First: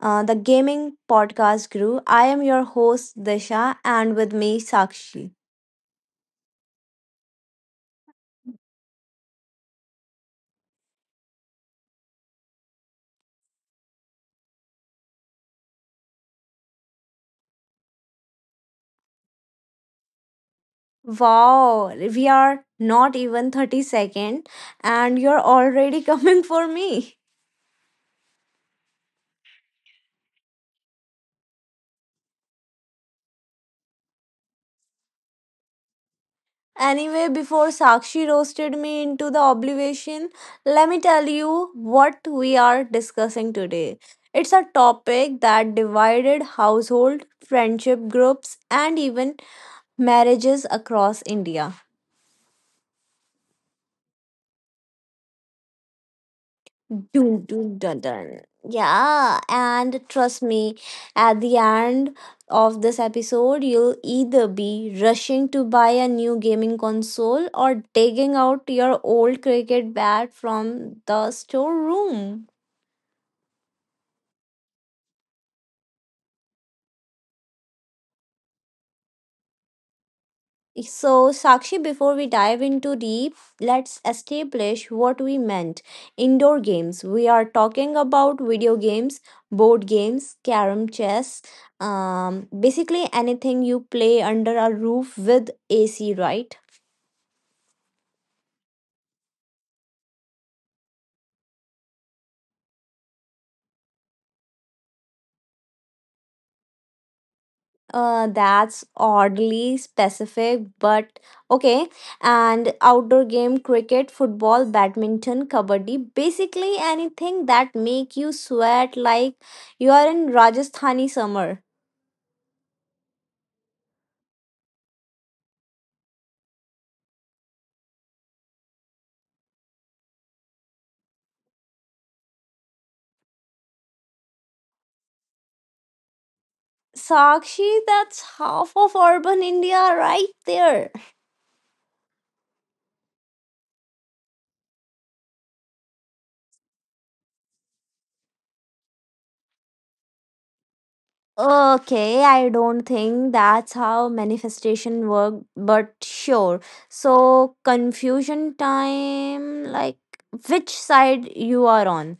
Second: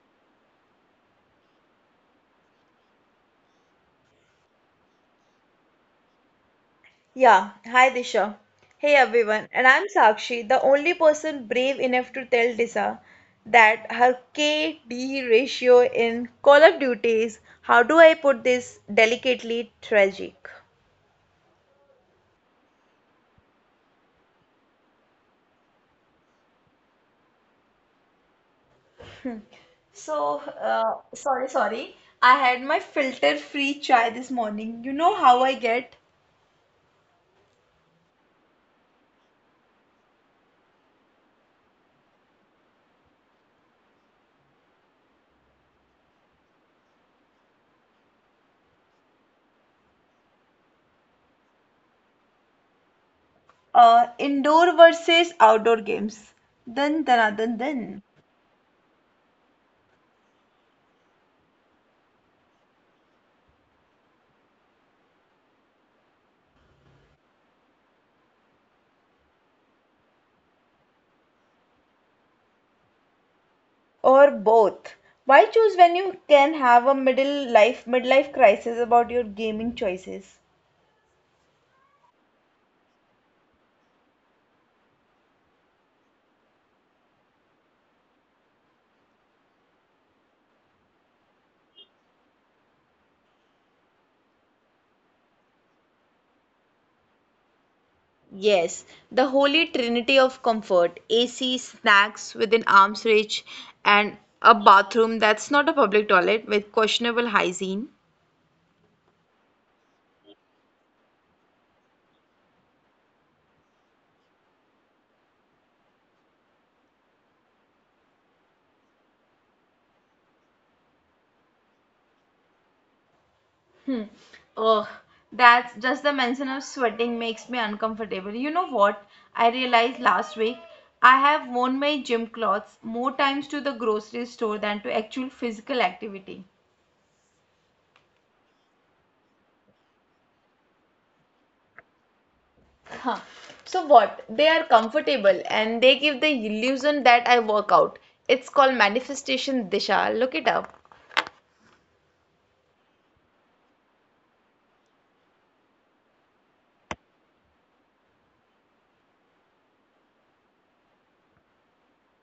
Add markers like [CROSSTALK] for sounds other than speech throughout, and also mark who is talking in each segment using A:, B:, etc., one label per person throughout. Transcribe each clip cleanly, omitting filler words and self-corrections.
A: the gaming podcast crew. I am your host, Disha, and with me, Sakshi.
B: Yeah, hi Disha. Hey everyone, and I'm Sakshi, the only person brave enough to tell Disha that her KD ratio in Call of Duty is, how do I put this delicately, tragic.
A: Wow, we are not even 30 seconds, and you're already [LAUGHS] coming for me.
B: Sorry. I had my filter-free chai this morning. You know how I get?
A: Anyway, before Sakshi roasted me into the obligation, let me tell you what we are discussing today. It's a topic that divided household, friendship groups, and even marriages across India.
B: Indoor versus outdoor games. Dun, dun,
A: Dun,
B: dun,
A: dun, dun,
B: dun.
A: dun. Yeah, and trust me, at the end of this episode, you'll either be rushing to buy a new gaming console or digging out your old cricket bat from the storeroom.
B: Or both? Why choose when you can have a middle life midlife crisis about your gaming choices?
A: So, Sakshi, before we dive into deep, let's establish what we meant. Indoor games. We are talking about video games, board games, carom, chess, basically anything you play under a roof with AC, right?
B: Yes, the holy trinity of comfort, AC, snacks within arm's reach, and a bathroom that's not a public toilet with questionable hygiene.
A: That's oddly specific, but okay. And outdoor game, cricket, football, badminton, kabaddi, basically anything that make you sweat like you are in Rajasthani summer.
B: Hmm. Ugh, that's just the mention of sweating makes me uncomfortable. You know what? I realized last week I have worn my gym clothes more times to the grocery store than to actual physical activity.
A: Sakshi, that's half of urban India right there.
B: Huh. So what? They are comfortable and they give the illusion that I work out. It's called manifestation, disha. Look it up.
A: Okay, I don't think that's how manifestation work, but sure. So, confusion time, like which side you are on?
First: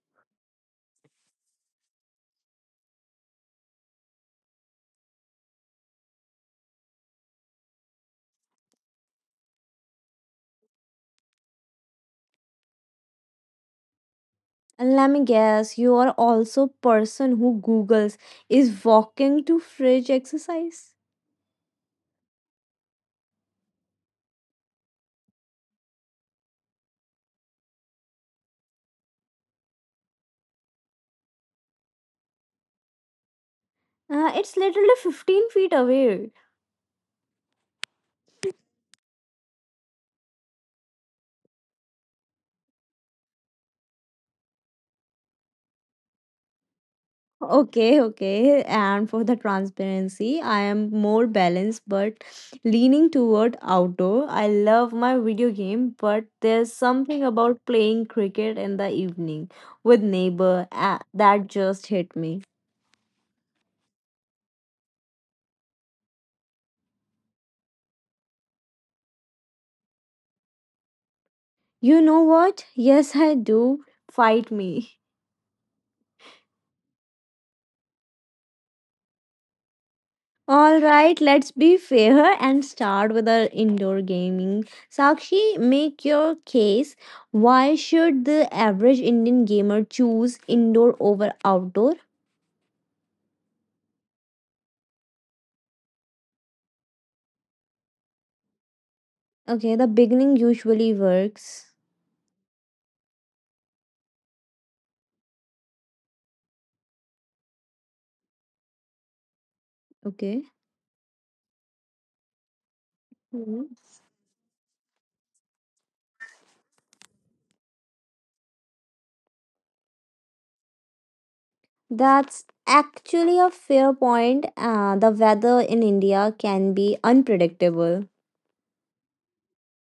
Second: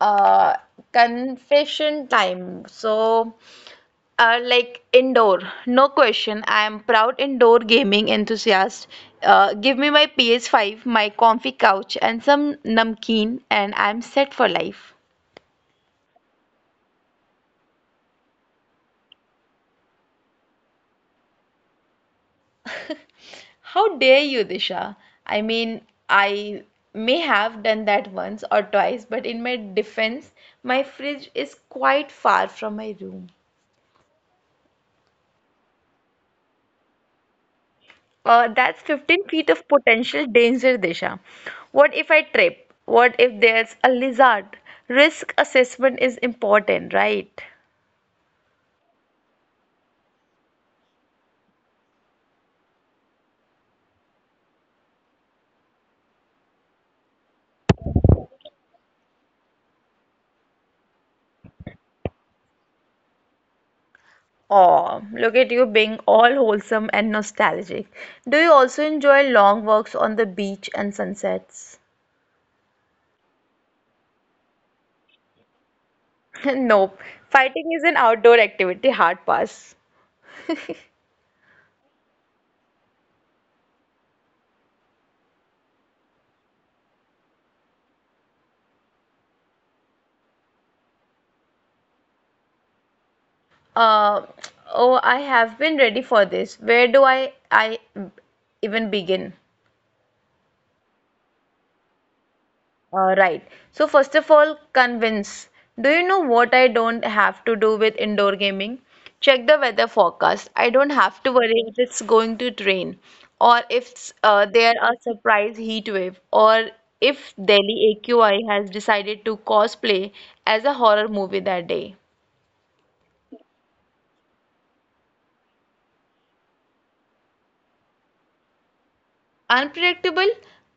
B: Uh, Confession time. So, indoor, no question. I am proud indoor gaming enthusiast. Give me my PS5, my comfy couch, and some namkeen, and I'm set for life.
A: Let me guess, you are also person who googles is walking to fridge exercise.
B: How dare you, Disha? I mean, I may have done that once or twice, but in my defense, my fridge is quite far from my room.
A: It's literally 15 feet away.
B: That's 15 feet of potential danger, Disha. What if I trip? What if there's a lizard? Risk assessment is important, right?
A: Okay, okay. And for the transparency, I am more balanced but leaning toward outdoor. I love my video game, but there's something about playing cricket in the evening with neighbor that just hit me.
B: Oh, look at you being all wholesome and nostalgic. Do you also enjoy long walks on the beach and sunsets?
A: You know what? Yes, I do. Fight me.
B: [LAUGHS] Nope. Fighting is an outdoor activity, hard pass. [LAUGHS]
A: All right, let's be fair and start with our indoor gaming. Sakshi, make your case. Why should the average Indian gamer choose indoor over outdoor?
B: Uh, oh, I have been ready for this. Where do I even begin?
A: Okay, the beginning usually works.
B: Right. So first of all, convince. Do you know what I don't have to do with indoor gaming? Check the weather
A: Okay.
B: forecast. I don't have to worry if it's going to rain, or
A: Mhm.
B: if there are surprise heat wave, or if Delhi AQI has decided to cosplay as a horror movie that day.
A: That's actually a fair point. The weather in India can be unpredictable.
B: unpredictable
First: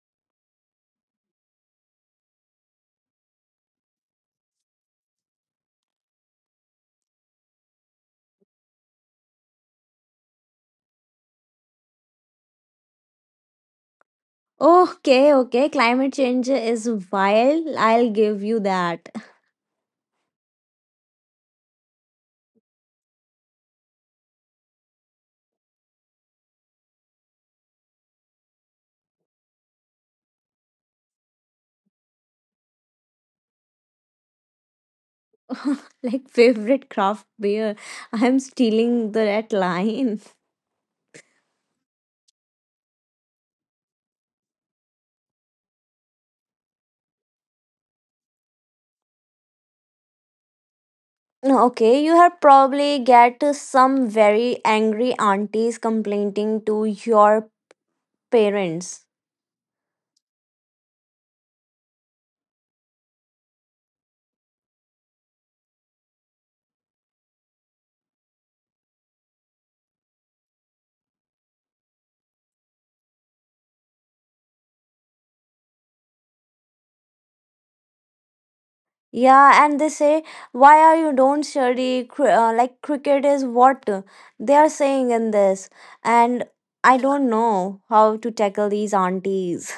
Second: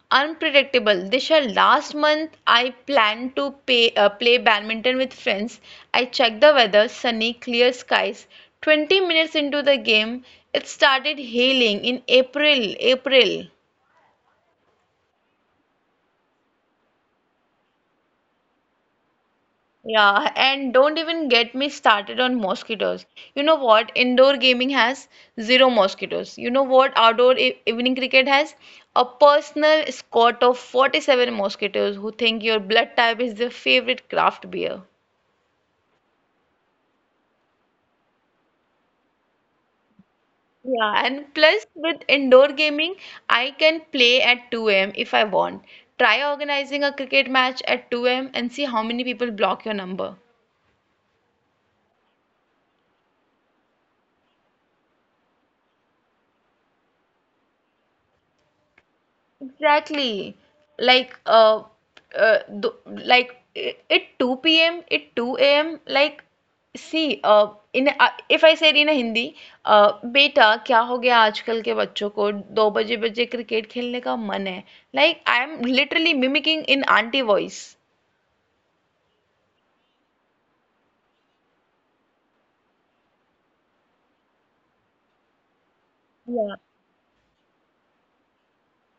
B: unpredictable, Disha, last month I planned to play badminton with friends. I checked the weather, sunny, clear skies. 20 minutes into the game, it started hailing in april.
A: Okay, okay, climate change is wild. I'll give you that.
B: Yeah, and don't even get me started on mosquitoes. You know what? Indoor gaming has zero mosquitoes. You know what? Outdoor e evening cricket has a personal squad of 47 mosquitoes who think your blood type is their favorite craft beer.
A: [LAUGHS] Like favorite craft beer. I'm stealing the red line.
B: Yeah, and plus with indoor gaming, I can play at 2 a.m. if I want. Try organizing a cricket match at 2 a.m. and see how many people block your number.
A: No, okay, you have probably get some very angry aunties complaining to your parents.
B: Exactly. Like uh, uh th like at 2 p.m., at 2 a.m., like see in if I said in a Hindi uh बेटा क्या हो गया आजकल के बच्चों को दो बजे बजे क्रिकेट खेलने का मन है. Like, I am literally mimicking in auntie voice.
A: Yeah, and they say, "Why are you don't study? Like cricket is what they are saying in this." And I don't
B: Yeah.
A: know how to tackle these aunties.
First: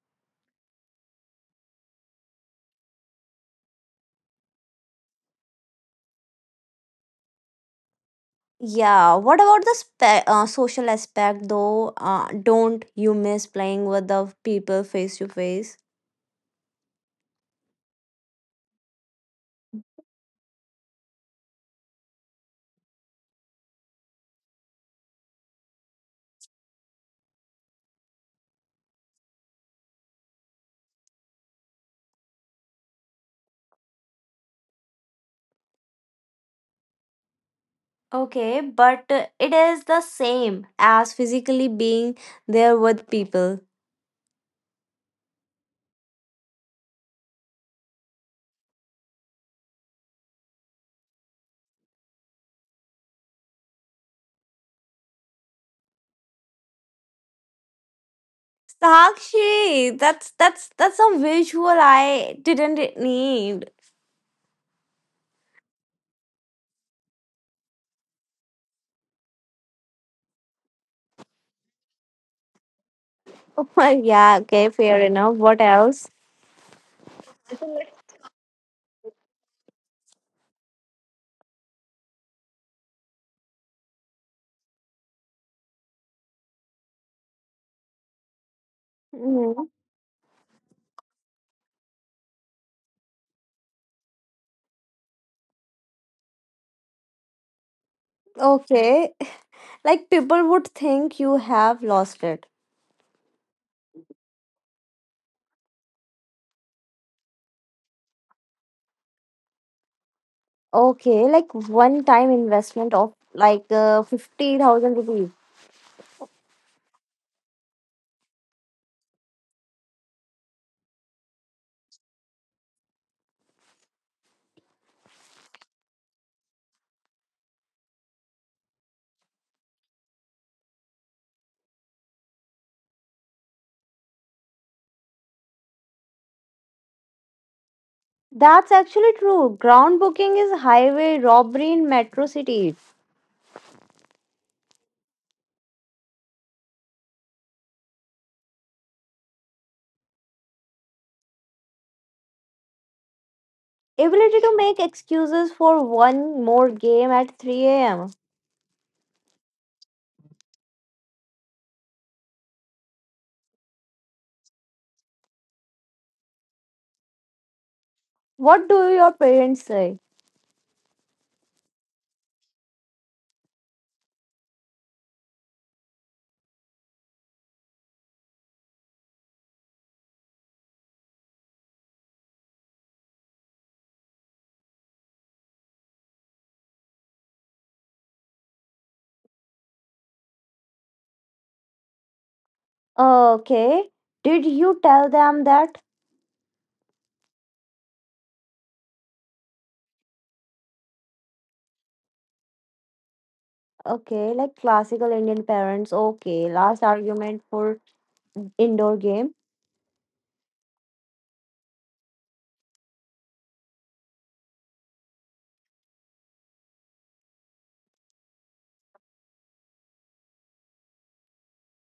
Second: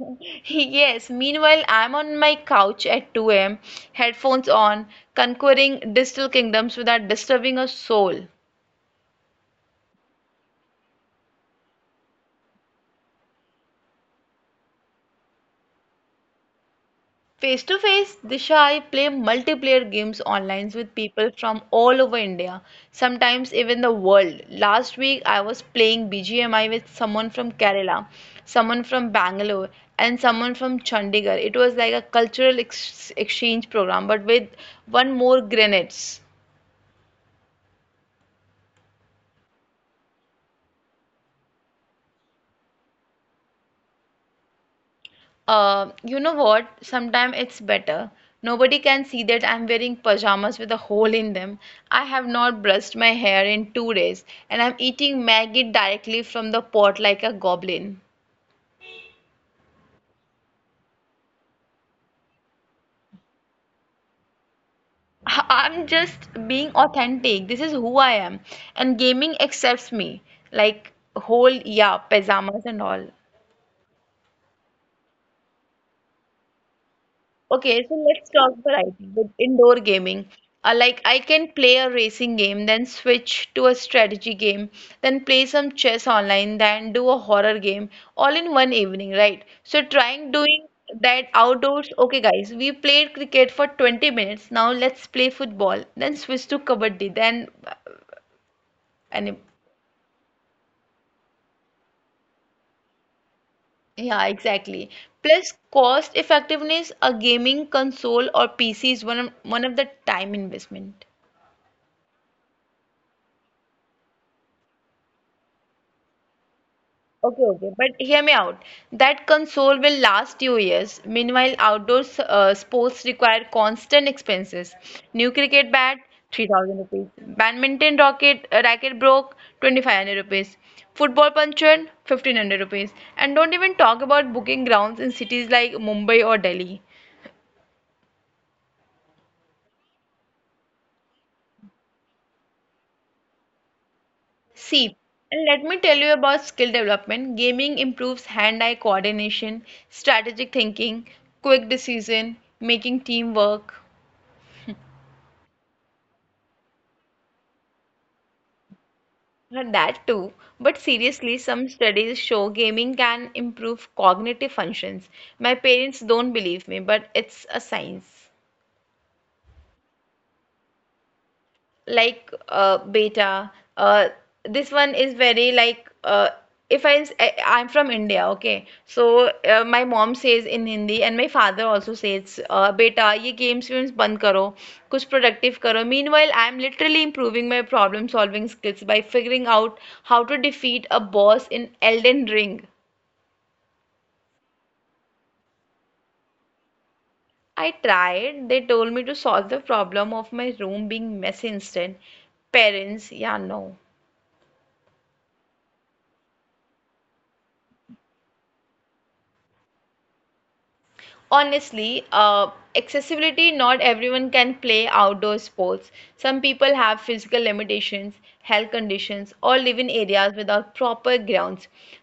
B: [LAUGHS] Yes. Meanwhile, I'm on my couch at 2 a.m., headphones on, conquering digital kingdoms without disturbing a soul.
A: Yeah, what about the social aspect though? Don't you miss playing with the people face to face?
B: Face to face, Disha, I play multiplayer games online with people from all over India, sometimes even the world. Last week, I was playing BGMI with someone from Kerala, someone from Bangalore, and someone from Chandigarh. It was like a cultural exchange program, but with one more grenades.
A: Okay, but it is the same as physically being there with people.
B: You know what? Sometimes it's better. Nobody can see that I'm wearing pajamas with a hole in them, I have not brushed my hair in 2 days, and I'm eating Maggie directly from the pot like a goblin.
A: Sakshi, that's a visual I didn't need.
B: [LAUGHS] I'm just being authentic. This is who I am. And gaming accepts me. Like, whole, yeah, pajamas and all.
A: Oh my, yeah, okay, fair enough. What else?
B: Okay, so let's talk variety with indoor gaming. Like I can play a racing game, then switch to a strategy game, then play some chess online, then do a horror game, all in one evening, right? So trying
A: Mhm.
B: doing that outdoors. Okay, guys, we played cricket for 20 minutes. Now let's play football, then switch to kabaddi, then and
A: Okay, [LAUGHS] like people would think you have lost it.
B: Yeah, exactly. Plus cost effectiveness, a gaming console or PC is one of the time investment.
A: Okay, like one time investment of like 50,000 rupees.
B: Okay, okay, but hear me out. That console will last you years. Meanwhile, outdoor sports require constant expenses. New cricket bat, 3,000 rupees. Badminton racket broke, 2,500 rupees. Football puncher, 1,500 rupees. And don't even talk about booking grounds in cities like Mumbai or Delhi.
A: That's actually true. Ground booking is highway robbery in metro cities.
B: See, and let me tell you about skill development. Gaming improves hand-eye coordination, strategic thinking, quick decision, making teamwork.
A: Ability to make excuses for one more game at 3 a.m.
B: And that too, but seriously, some studies show gaming can improve cognitive functions. My parents don't believe me, but it's a science.
A: What do your parents say?
B: Like beta, this one is very like if I'm s- I sii am from India, okay. So my mom says in Hindi, and my father also says, "Beta, ye games बंद karo, kuch productive karo." Meanwhile, I'm literally improving my problem solving skills by figuring out how to defeat a boss in Elden Ring.
A: Okay, did you tell them that?
B: I tried. They told me to solve the problem of my room being messy instead. Parents, yeah, no.
A: Okay, like classical Indian parents. Okay, last argument for indoor game.
B: Honestly, accessibility, not everyone can play outdoor sports. Some people have physical limitations, health conditions, or live in areas without proper grounds.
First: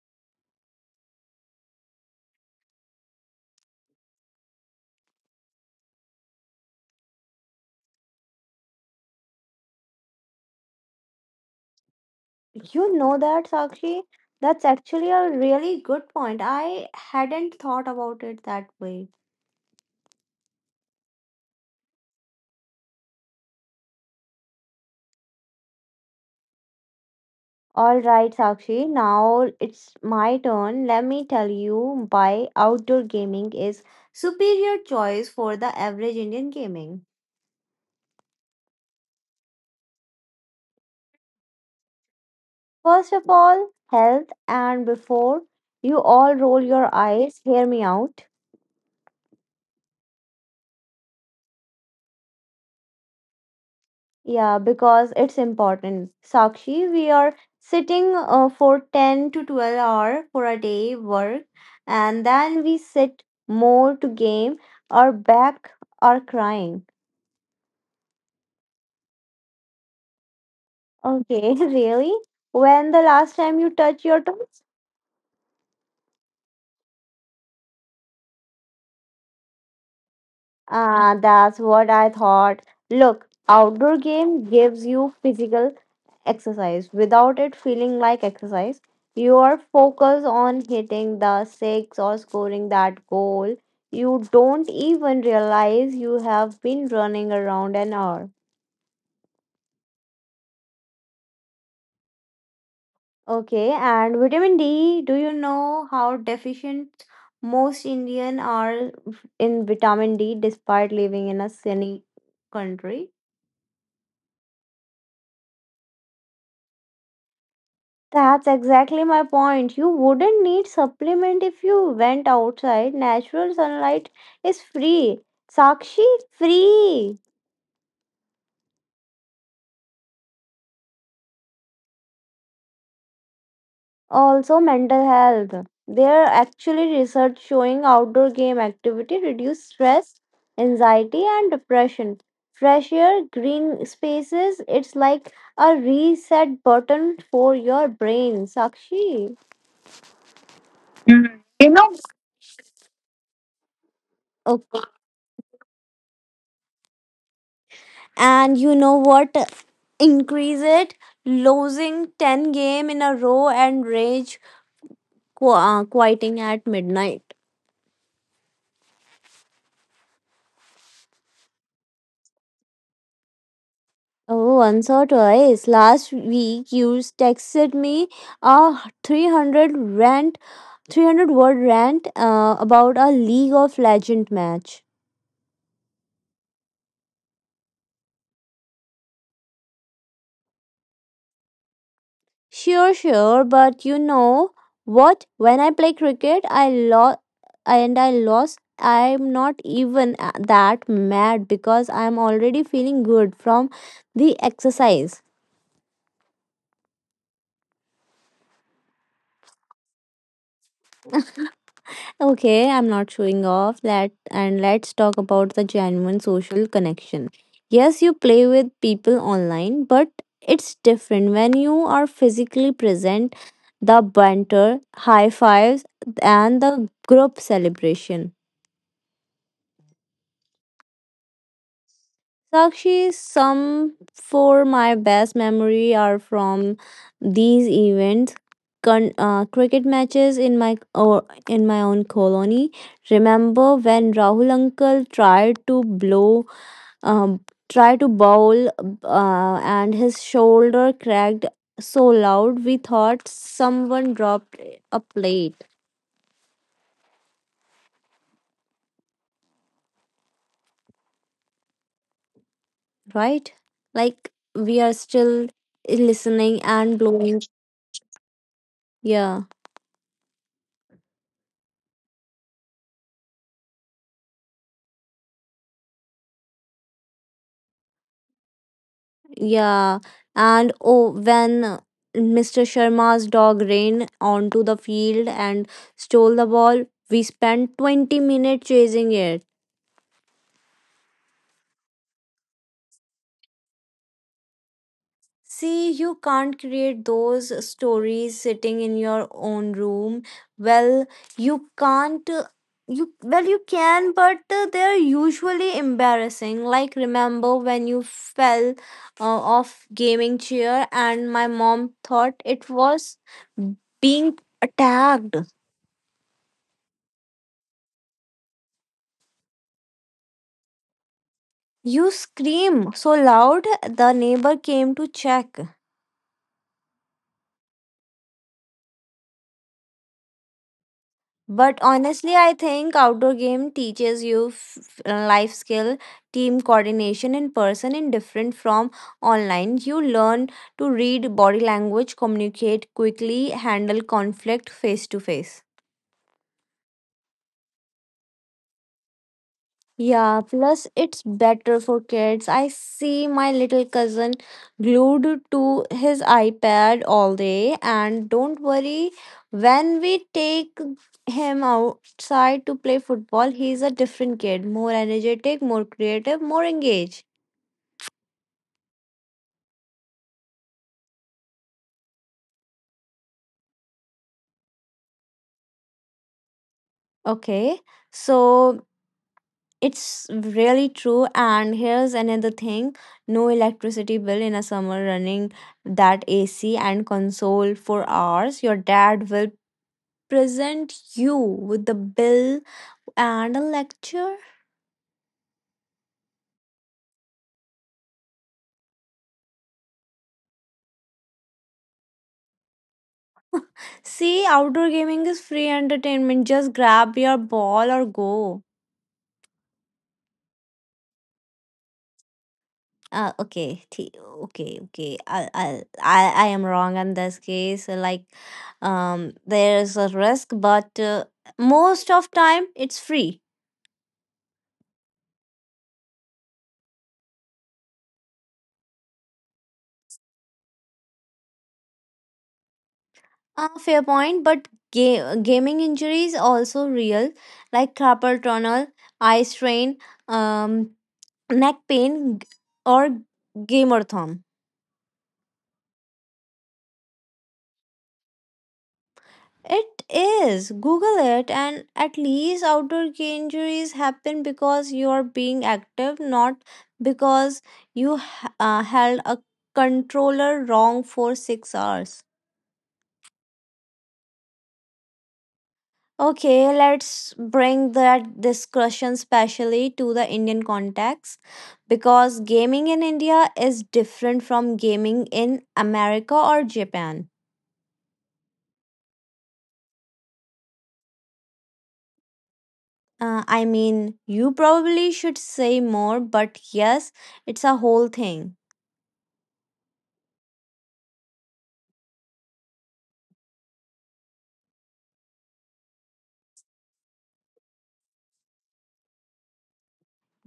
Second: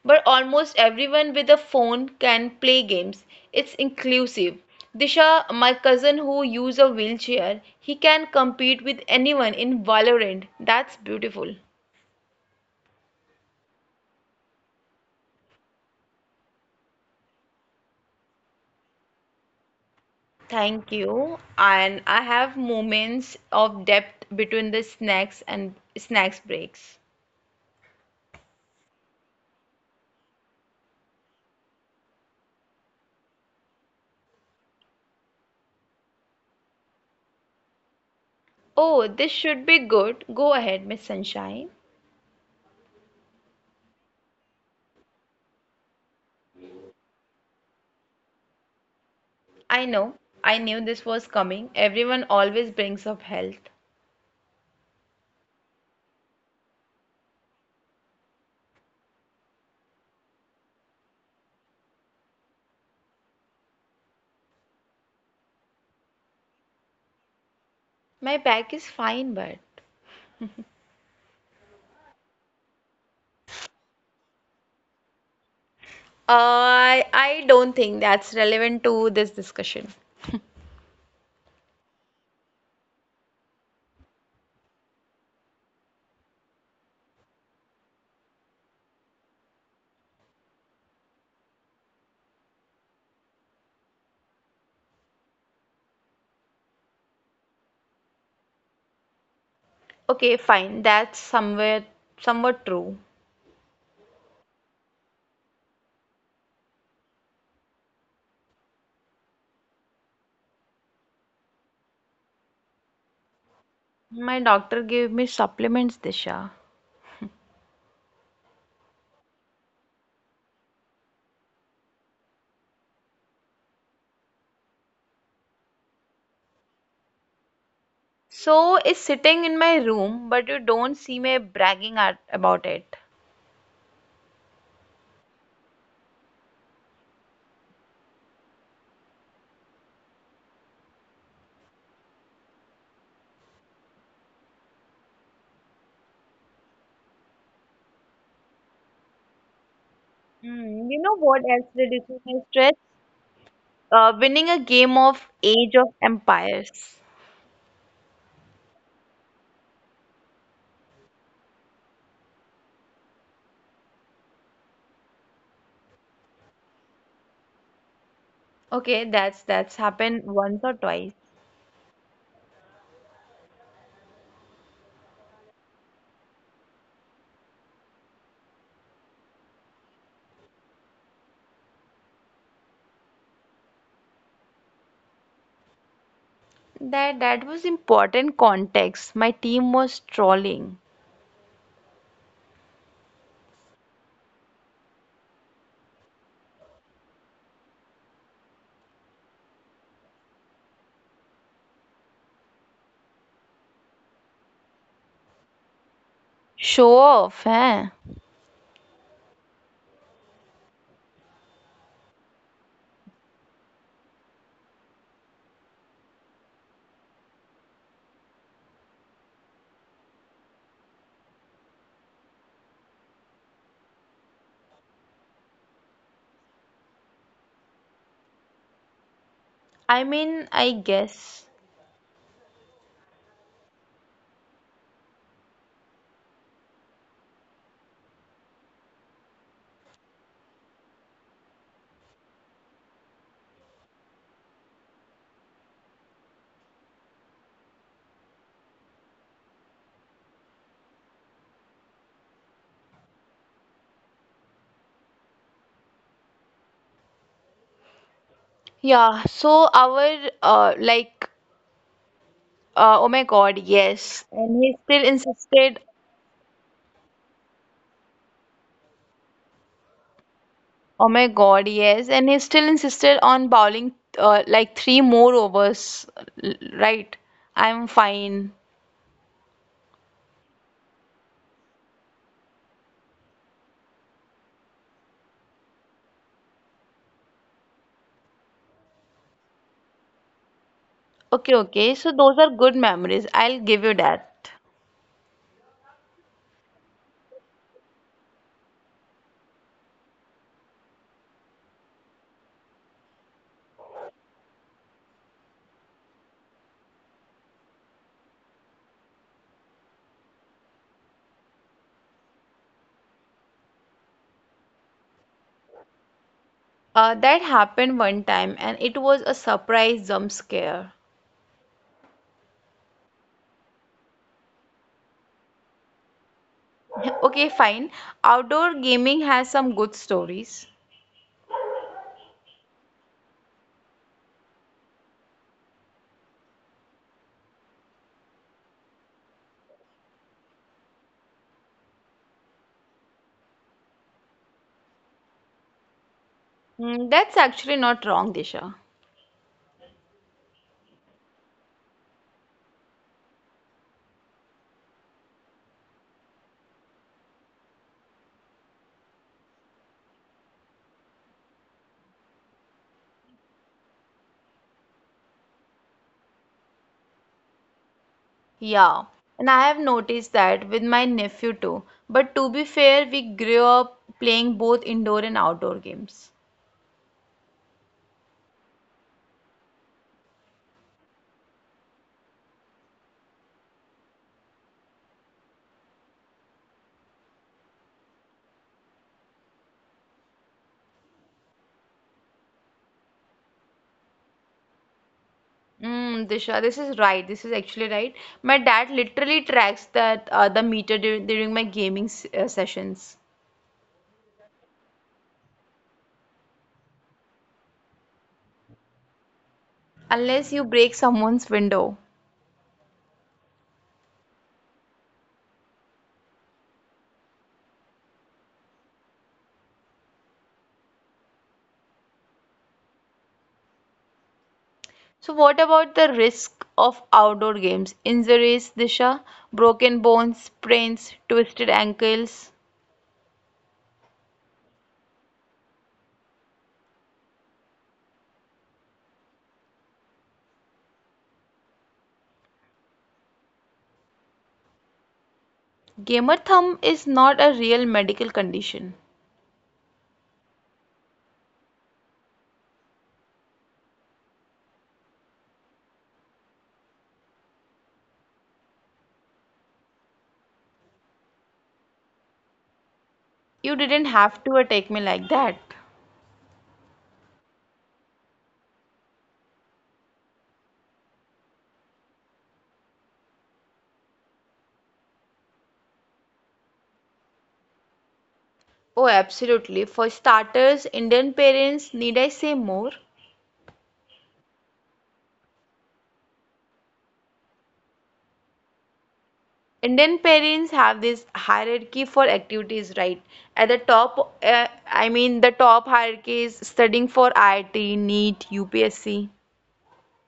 B: But almost everyone with a phone can play games. It's inclusive. Disha, my cousin who uses a wheelchair, he can compete with anyone in Valorant. That's beautiful.
A: You know that, Sakshi? That's actually a really good point. I hadn't thought about it that way.
B: Thank you. And I have moments of depth between the snacks and snacks breaks.
A: All right, Sakshi, now it's my turn. Let me tell you why outdoor gaming is superior choice for the average Indian gaming.
B: Oh, this should be good. Go ahead, Miss Sunshine.
A: First of all, health, and before you all roll your eyes, hear me out.
B: I know. I knew this was coming. Everyone always brings up health.
A: Yeah, because it's important. Sakshi, we are sitting for 10 to 12 hour for a day work, and then we sit more to game, our back are crying.
B: My back is fine, but
A: Okay, [LAUGHS] really? When the last time you touch your toes?
B: I don't think that's relevant to this discussion.
A: That's what I thought. Look, outdoor game gives you physical exercise without it feeling like exercise. You are focused on hitting the six or scoring that goal. You don't even realize you have been running around an hour.
B: Okay, fine. That's somewhere somewhat true.
A: Okay, and vitamin D, do you know how deficient most Indian are in vitamin D despite living in a sunny country?
B: My doctor gave me supplements, Disha.
A: That's exactly my point. You wouldn't need supplement if you went outside. Natural sunlight is free. Sakshi, free.
B: So is sitting in my room, but you don't see me bragging at, about it.
A: Also mental health. There are actually research showing outdoor game activity reduce stress, anxiety and depression. Fresh air, green spaces, it's like a reset button for your brain, Sakshi.
B: Mm, you know what
A: You
B: else
A: know,
B: reduces my stress? Winning
A: Okay.
B: a game of Age of Empires.
A: And you know what increase it, losing 10 game in a row and rage quitting at midnight.
B: Okay, that's happened once or twice.
A: Oh, once or twice. Last week, you texted me a 300 rant, 300 word rant about a League of Legend match.
B: That was important context. My team was
A: Sure,
B: trolling.
A: sure, but you know what? When I play cricket, I lost and I lost. I'm not even that mad because I'm already feeling good from the exercise.
B: Show off, eh?
A: Okay, I'm not showing off that, and let's talk about the genuine social connection. Yes, you play with people online, but it's different when you are physically present. The banter, high fives, and the group celebration.
B: I mean, I
A: Sakshi,
B: guess.
A: some for my best memory are from these events. Cricket matches in my own colony. Remember when Rahul uncle tried to blow, um, try to bowl, and his shoulder cracked so loud we thought someone dropped a plate.
B: Yeah, so our like
A: Right?
B: oh my
A: Like
B: God,
A: we are
B: yes.
A: still
B: And he still
A: listening
B: insisted.
A: and blowing. Yeah.
B: Oh my God, yes. And he still insisted on bowling like three more overs, right? I'm fine.
A: Yeah, and oh, when Mr. Sharma's dog ran onto the field and stole the ball, we spent 20 minutes chasing it.
B: Okay, okay. So those are good memories. I'll give you that.
A: See, you can't create those stories sitting in your own room. Well, you can't. You well, you can, but they're usually embarrassing. Like remember when you fell off gaming chair and my mom thought it was being attacked.
B: That happened one time and it was a surprise jump scare.
A: You scream so loud, the neighbor came to check.
B: [LAUGHS] Okay, fine. Outdoor gaming has some good stories.
A: But honestly, I think outdoor game teaches you life skill, team coordination in person and different from online. You learn to read body language, communicate quickly, handle conflict face to face.
B: Mm, that's actually not wrong, Disha.
A: Yeah, plus it's better for kids. I see my little cousin glued to his iPad all day, and don't worry, when we take him outside to play football, he's a different kid, more energetic, more creative, more engaged.
B: Yeah, and I have noticed that with my nephew too. But to be fair, we grew up playing both indoor and outdoor games.
A: Okay, so it's really true. And here's another thing, no electricity bill in a summer running that AC and console for hours. Your dad will present you with the bill and a lecture.
B: Mm, Disha, this is right. This is actually right. My dad literally tracks that the meter during my gaming s sessions,
A: See, outdoor gaming is free entertainment. Just grab your ball or go.
B: unless you break someone's window.
A: Uh, okay, th- okay. I am wrong in this case. Like, there is a risk, but most of time it's free.
B: So, what about the risk of outdoor games? Injuries, Disha, broken bones, sprains, twisted ankles.
A: Fair point, but gaming injuries also real, like carpal tunnel, eye strain, um, neck pain or gamer thumb.
B: Gamer thumb is not a real medical condition.
A: It is. Google it, and at least outdoor injuries happen because you are being active, not because you held a controller wrong for 6 hours.
B: You didn't have to attack me like that.
A: Okay, let's bring that discussion specially to the Indian context because gaming in India is different from gaming in America or Japan.
B: Oh, absolutely. For starters, Indian parents, need I say more?
A: I mean, you probably should say more, but yes, it's a whole thing.
B: Indian parents have this hierarchy for activities, right? At the top, the top hierarchy is studying for IIT, NEET, UPSC.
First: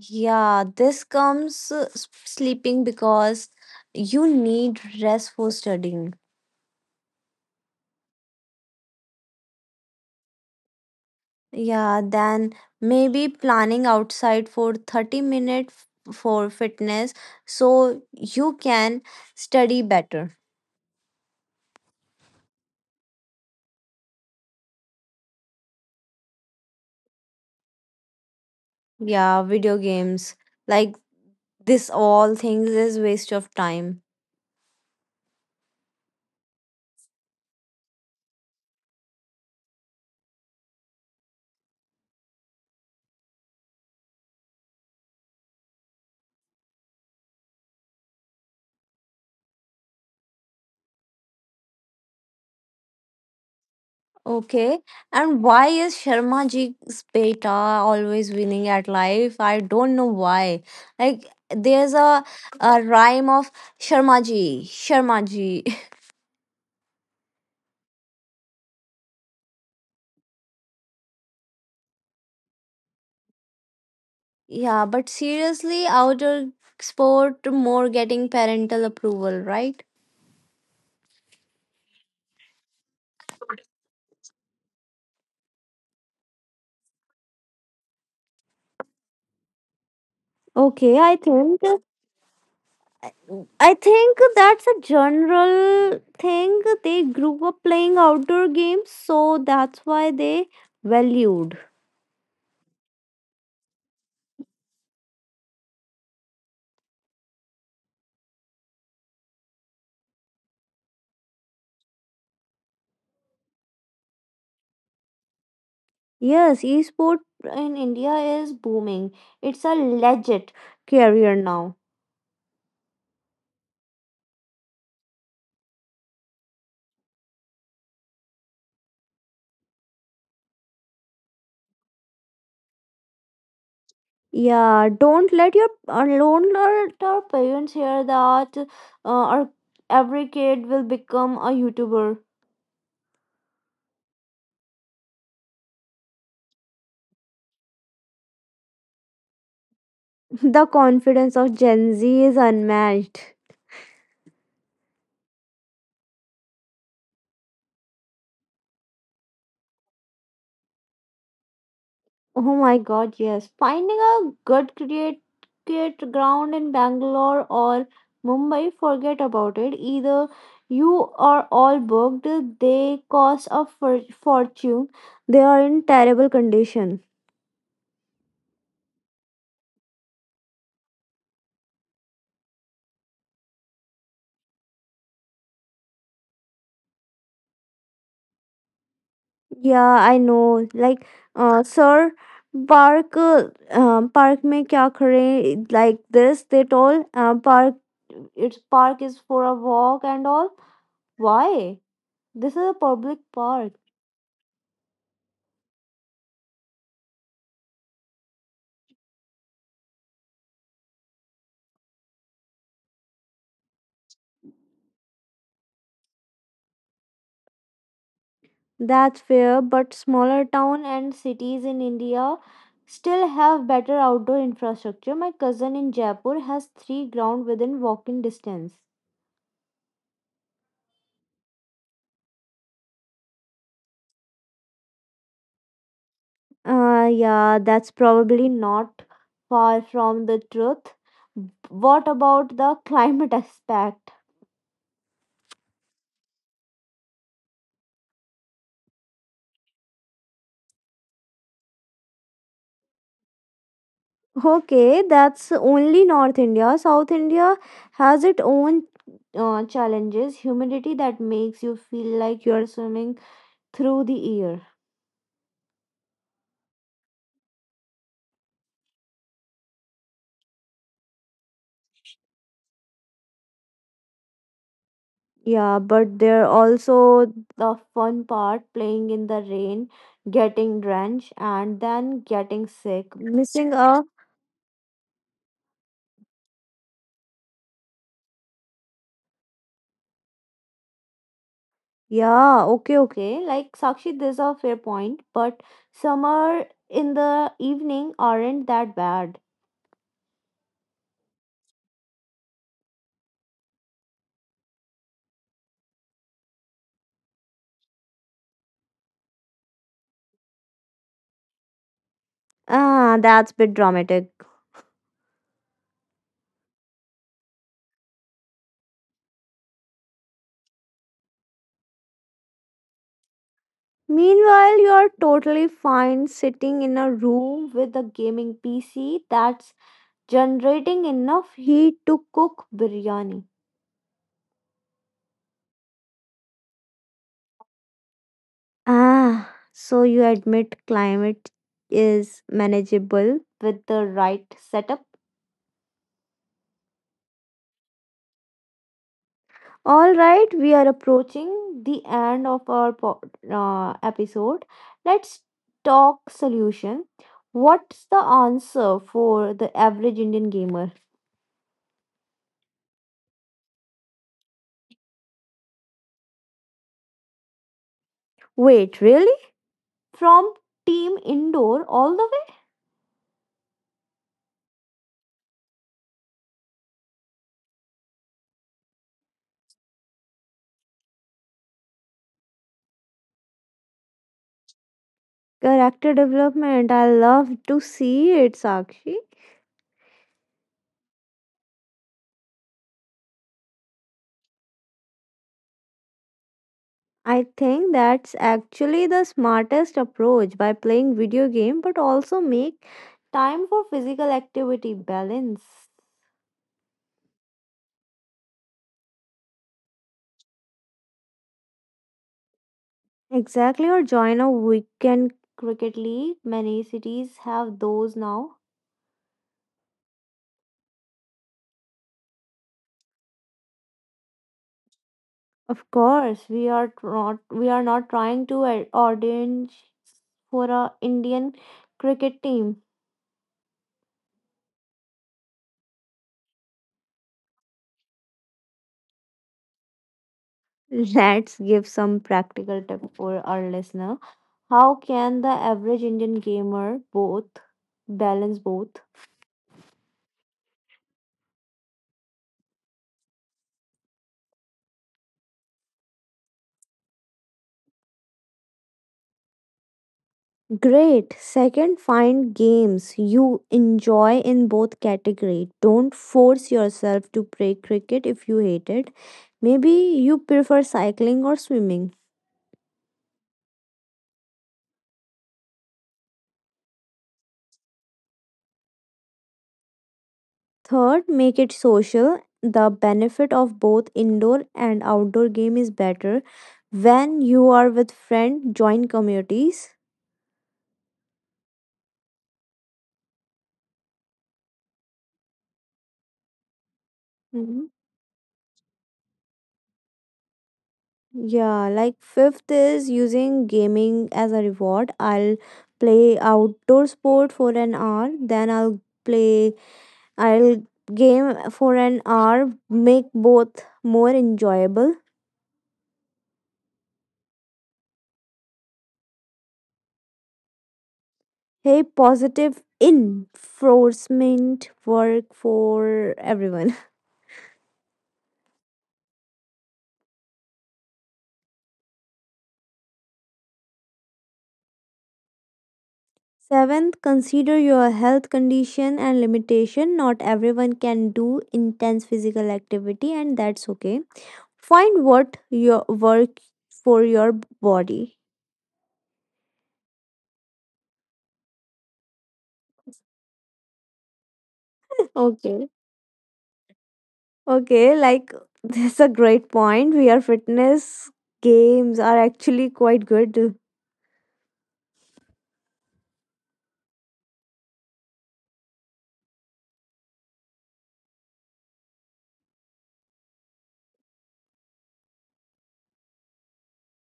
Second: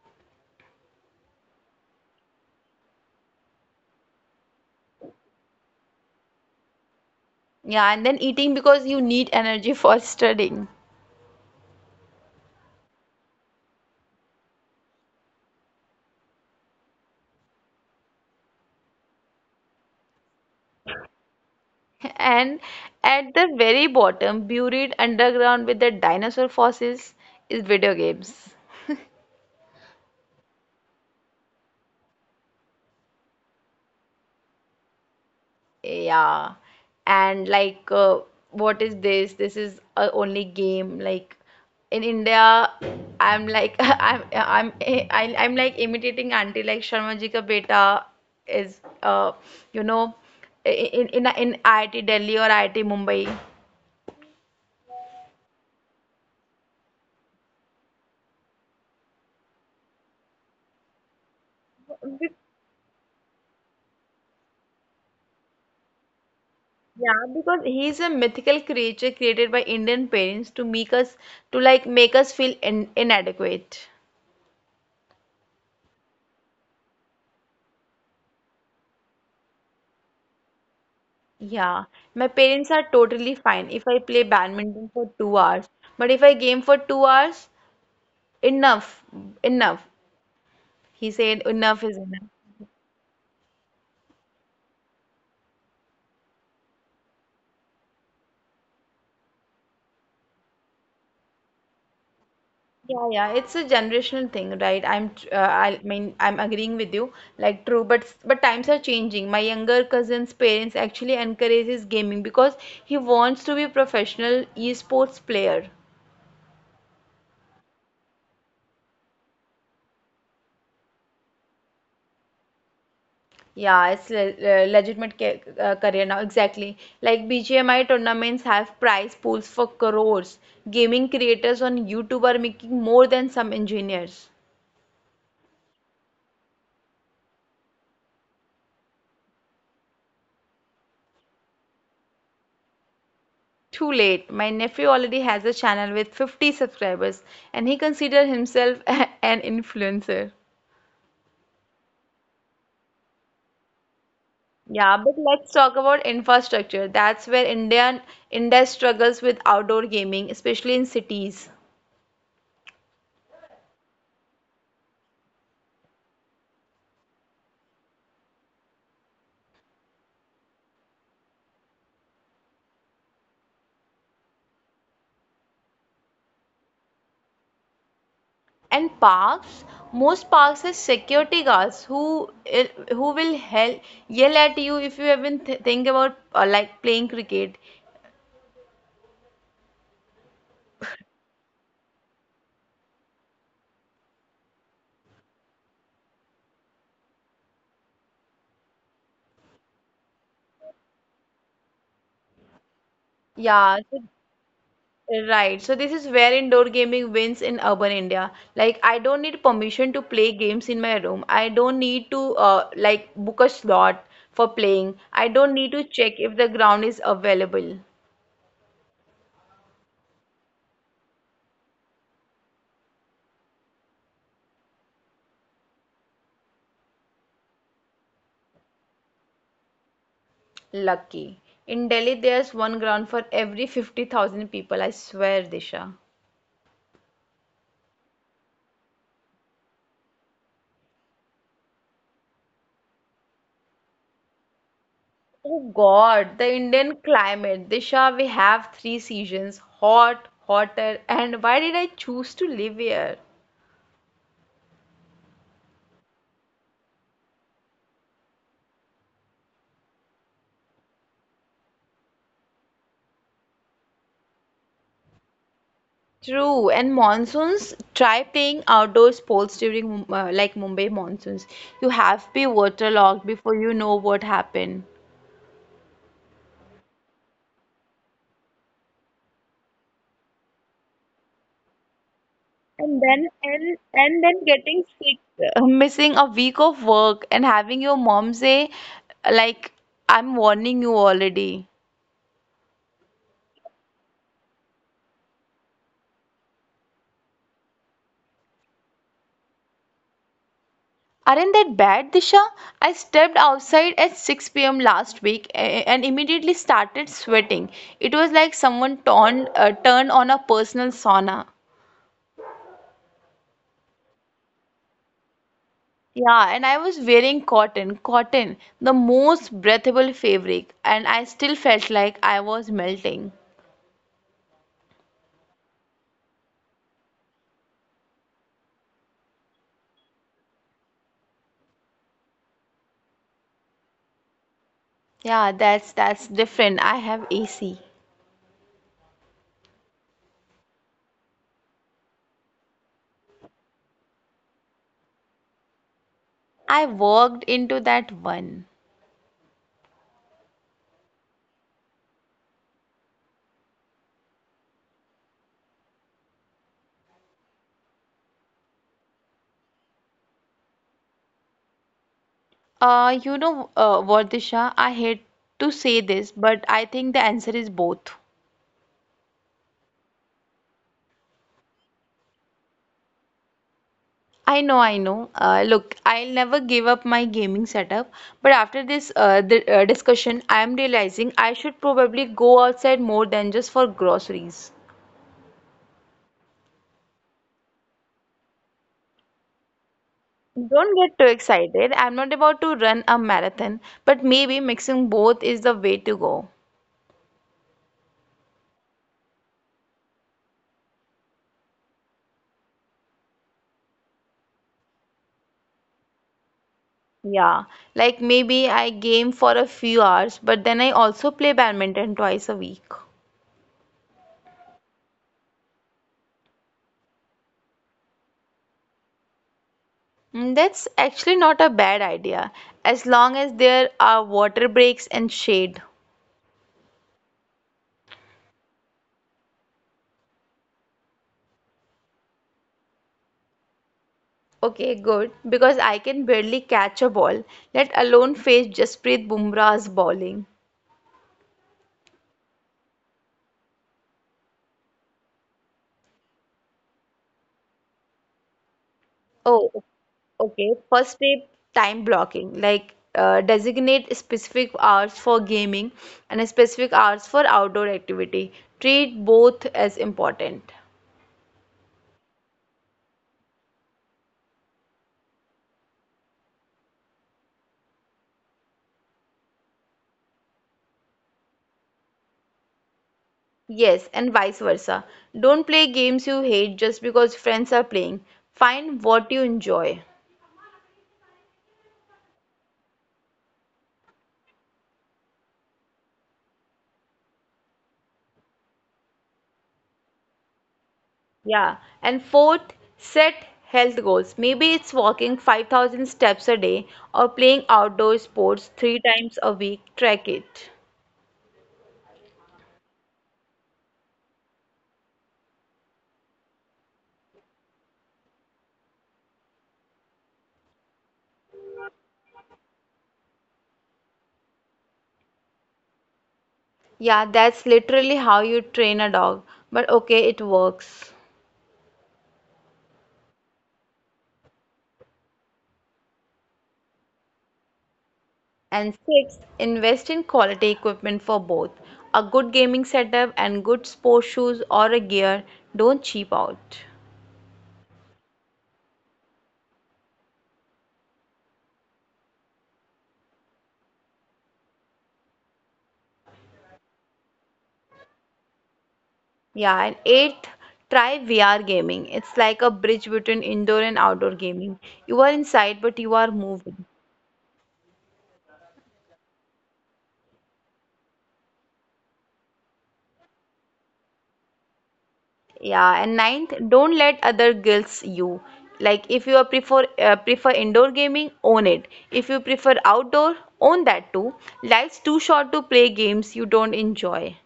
A: Yeah, this comes sleeping because you need rest for studying.
B: Yeah, and then eating because you need energy for studying.
A: Yeah, then maybe planning outside for 30 minutes for fitness so you can study better.
B: [LAUGHS] And at the very bottom, buried underground with the dinosaur fossils, is video games.
A: Yeah, video games, like this all things is waste of time.
B: Yeah. And what is this? This is a only game. Like in India, I'm like [LAUGHS] I'm like imitating auntie like Sharma Ji Ka Beta is you know in IIT Delhi or IIT Mumbai.
A: Okay. And why is Sharma ji's beta always winning at life? I don't know why. Like there's a,
B: Be-
A: a rhyme of Sharma ji, Sharma ji. [LAUGHS]
B: Yeah, because he's a mythical creature created by Indian parents to make us to make us feel in inadequate.
A: Yeah, but seriously, outer sport more getting parental approval, right?
B: Yeah, my parents are totally fine if I play badminton for 2 hours. But if I game for 2 hours, enough, enough. He
A: Okay, I
B: said enough
A: think
B: is enough.
A: I think that's a general thing. They grew up playing outdoor games, so that's why they valued.
B: Yeah, yeah, it's a generational thing, right? I'm, tr- I mean, I'm agreeing with you. Like true, but but times are changing. My younger cousin's parents actually encourages gaming because he wants to be a professional esports player.
A: Yes, esport in India is booming. It's a legit career now.
B: Yeah, it's legitimate ca career now, exactly. Like BGMI tournaments have prize pools for crores. Gaming creators on YouTube are making more than some engineers.
A: Yeah, don't let your alone let our parents hear that our every kid will become a YouTuber.
B: Too late. My nephew already has a channel with 50 subscribers and he considers himself [LAUGHS] an influencer.
A: [LAUGHS] The confidence of Gen Z is unmatched.
B: Yeah, but let's talk about infrastructure. That's where India struggles with outdoor gaming, especially in cities.
A: Oh my god, yes. Finding a good create ground in Bangalore or Mumbai, forget about it. Either you are all booked, they cost a fortune, they are in terrible condition.
B: And parks, most parks has security guards who will yell at you if you even th think about playing cricket.
A: Yeah, I know. Like, sir, park, park mein kya kare like this? They told, park, its park is for a walk and all. Why? This is a public
B: Yeah,
A: park.
B: so- right. So this is where indoor gaming wins in urban India. Like I don't need permission to play games in my room. I don't need to book a slot for playing. I don't need to check if the ground is available.
A: That's fair, but smaller town and cities in India still have better outdoor infrastructure. My cousin in Jaipur has three ground within walking distance.
B: Lucky. In Delhi, there's one ground for every 50,000 people. I swear, Disha.
A: Yeah, that's probably not far from the truth. What about the [LAUGHS] climate aspect?
B: Oh God, the Indian climate. Disha, we have three seasons: hot, hotter, and why did I choose to live here?
A: Okay, that's only North India. South India has its own challenges. Humidity that makes you feel like you're swimming through the air.
B: True, and monsoons, try playing outdoor sports during like Mumbai monsoons. You have to be waterlogged before you know what happened.
A: Yeah, but there also the fun part, playing in the rain, getting drenched and then getting sick. Missing a
B: Missing a week of work and having your mom say, like, I'm warning you already.
A: Yeah, okay, okay. Like Sakshi, there's a fair point, but summer in the evening aren't that bad.
B: Aren't that bad, Disha? I stepped outside at 6 p.m. last week and immediately started sweating. It was like someone turned on a personal sauna.
A: Ah, that's bit dramatic.
B: Yeah, and I was wearing cotton, the most breathable fabric, and I still felt like I was melting.
A: Meanwhile, you're totally fine sitting in a room with a gaming PC that's generating enough heat to cook biryani.
B: Yeah, that's different. I have AC.
A: Ah, so you admit climate is manageable with the right setup.
B: I walked into that one.
A: All right, we are approaching the end of our episode. Let's talk solution. What's the answer for the average Indian gamer?
B: Vardisha, I hate to say this, but I think the answer is both.
A: Wait, really? From team indoor all the way?
B: I know. Look, I'll never give up my gaming setup, but after this discussion, I am realizing I should probably go outside more than just for groceries.
A: Character development. I love to see it, Sakshi.
B: Don't get too excited. I'm not about to run a marathon, but maybe mixing both is the way to go.
A: I think that's actually the smartest approach, by playing video game but also make time for physical activity balance.
B: Yeah, like maybe I game for a few hours, but then I also play badminton twice a week.
A: Exactly, or join a weekend cricket league. Many cities have those now.
B: Mm, that's actually not a bad idea, as long as there are water breaks and shade.
A: Of course, we are not trying to ordain for a Indian cricket team.
B: Okay, good. Because I can barely catch a ball, let alone face Jasprit Bumrah's bowling.
A: Let's give some practical tip for our listener. How can the average Indian gamer both balance both?
B: Oh, okay. First step, time blocking. Designate specific hours for gaming and specific hours for outdoor activity. Treat both as important.
A: Great. Second, find games you enjoy in both category. Don't force yourself to play cricket if you hate it. Maybe you prefer cycling or swimming.
B: Yes, and vice versa. Don't play games you hate just because friends are playing. Find what you enjoy.
A: Third, make it social. The benefit of both indoor and outdoor game is better when you are with friends, join communities.
B: Yeah. And fourth, set health goals. Maybe it's walking 5,000 steps a day or playing outdoor sports three times a week. Track it.
A: Yeah, like fifth is using gaming as a reward. I'll play outdoor sport for an hour, then play, I'll game for an hour, make both more enjoyable.
B: Yeah, that's literally how you train a dog. But okay, it works.
A: Hey, positive enforcement work for everyone.
B: And sixth, invest in quality equipment for both. A good gaming setup and good sport shoes or a gear. Don't cheap
A: [LAUGHS]
B: out.
A: Seventh, consider your health condition and limitation. Not everyone can do intense physical activity, and that's okay. Find what your work for your body.
B: Yeah, and eighth, try VR gaming. It's like a bridge between indoor and outdoor gaming. You are inside, but
A: Okay.
B: you are moving.
A: Okay, like [LAUGHS] this is a great point. We are fitness games are actually quite good.
B: Yeah, and ninth, don't let other guilts you. Like if you are prefer prefer indoor gaming, own it. If you prefer outdoor, own that too. Life's too short to play games you don't enjoy.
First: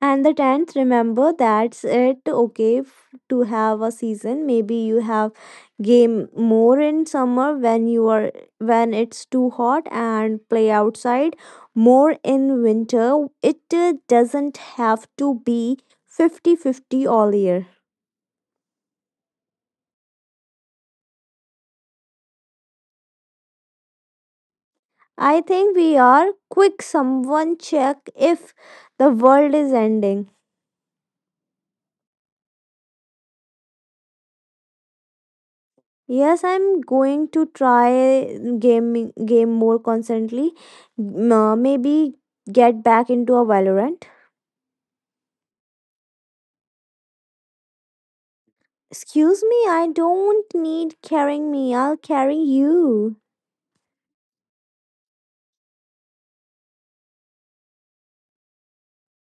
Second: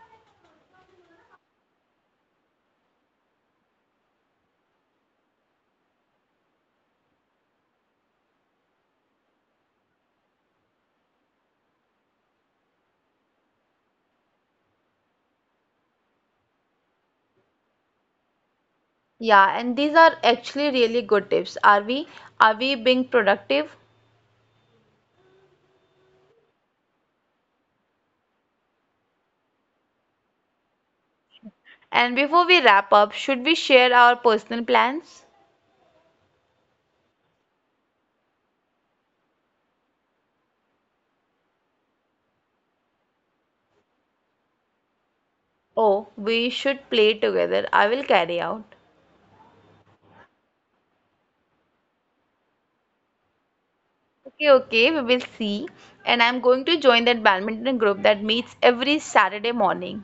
A: And the tenth, remember that's it. Okay, to have a season, maybe you have game more in summer when you are when it's too hot and play outside. More in winter, it doesn't have to be 50/50 all year.
B: Yeah, and these are actually really good tips. Are we being productive?
A: I think we are. Quick, someone check if the world is ending.
B: And before we wrap up, should we share our personal plans?
A: Yes, I'm going to try gaming game more constantly. Maybe get back into a Valorant.
B: Oh, we should play together. I will carry out.
A: Excuse me, I don't need carrying me. I'll carry you.
B: Okay, okay, we will see. And I'm going to join that badminton group that meets every Saturday morning.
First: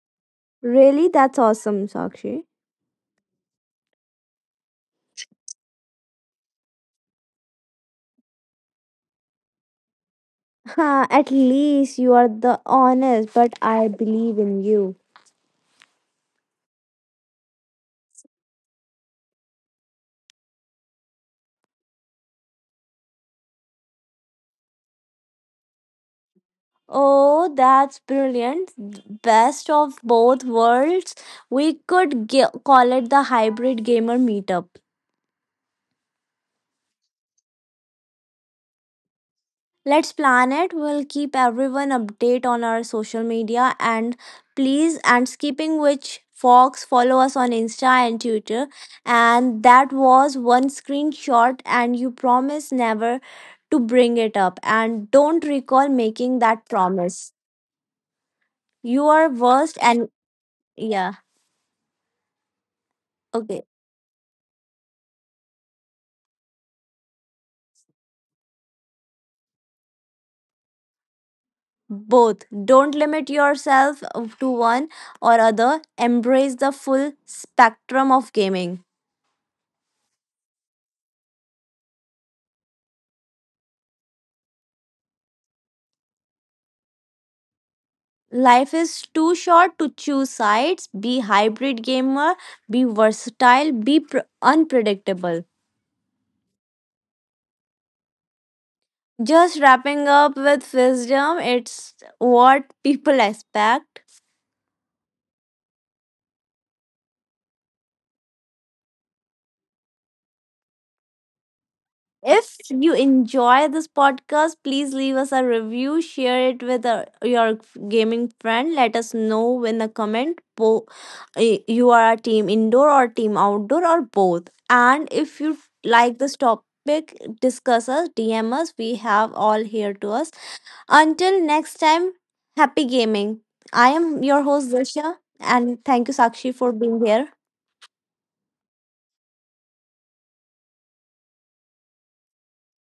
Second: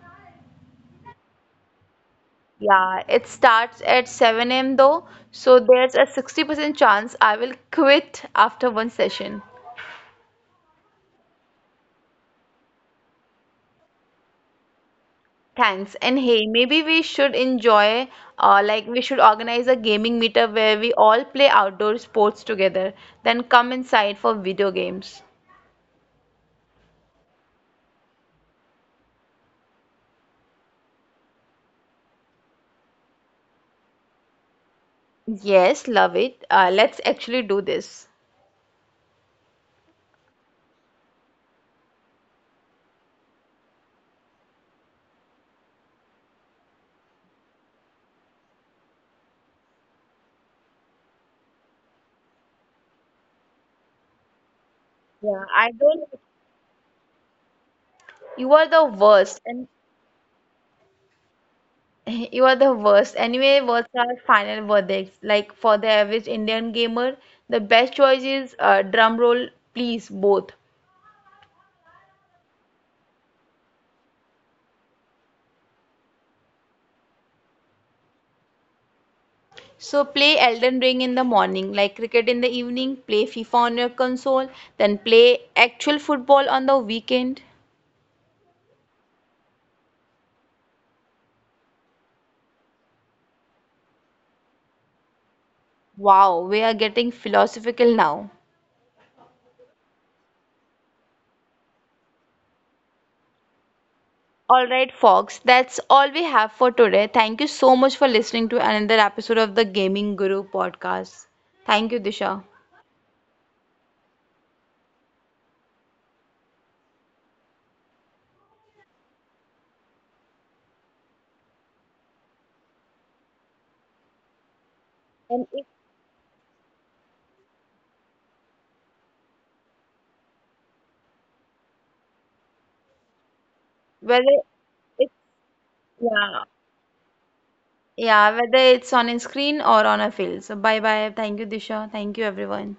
A: Really? That's awesome, Sakshi. [LAUGHS]
B: Yeah, it starts at 7 a.m. though, so there's a 60% chance I will quit after one session.
A: Huh, at least you are the honest, but I believe in you.
B: Thanks. And hey, maybe we should organize a gaming meetup where we all play outdoor sports together, then come inside for video games.
A: Oh, that's brilliant. Best of both worlds. We could call it the hybrid gamer meetup.
B: Yes, love it. Let's actually do this.
A: Let's plan it. We'll keep everyone update on our social media, and please, and skipping which Fox, follow us on Insta and Twitter. And that was one screenshot and you promise never to bring it up and don't recall
B: Yeah,
A: making
B: I
A: that
B: don't.
A: promise. You are
B: You are the
A: worst, and
B: worst, and
A: yeah.
B: [LAUGHS] you are the
A: Okay.
B: worst. Anyway, what's our final verdicts? Like, for the average Indian gamer, the best choice is drum roll, please, both.
A: Both. Don't limit yourself to one or other. Embrace the full spectrum of gaming.
B: So play Elden Ring in the morning, like cricket in the evening, play FIFA on your console, then play actual football on the weekend.
A: Life is too short to choose sides. Be hybrid gamer, be versatile, be unpredictable.
B: Wow, we are getting philosophical now.
A: Just wrapping up with wisdom, it's what people expect.
B: All right, folks, that's all we have for today. Thank you so much for listening to another episode of the Gaming Guru podcast. Thank you, Disha.
A: If you enjoy this podcast, please leave us a review, share it with your gaming friend. Let us know in the comment you are a team indoor or team outdoor or both. And if
B: And
A: you
B: if
A: like this topic, discuss us, DM us. We have all here to us. Until next time, happy gaming. I am your
B: whether
A: host, Disha,
B: if
A: and thank you,
B: Yeah,
A: Sakshi, for being here.
B: yeah, whether it's on a screen or on a field. So bye bye. Thank you, Disha. Thank you, everyone.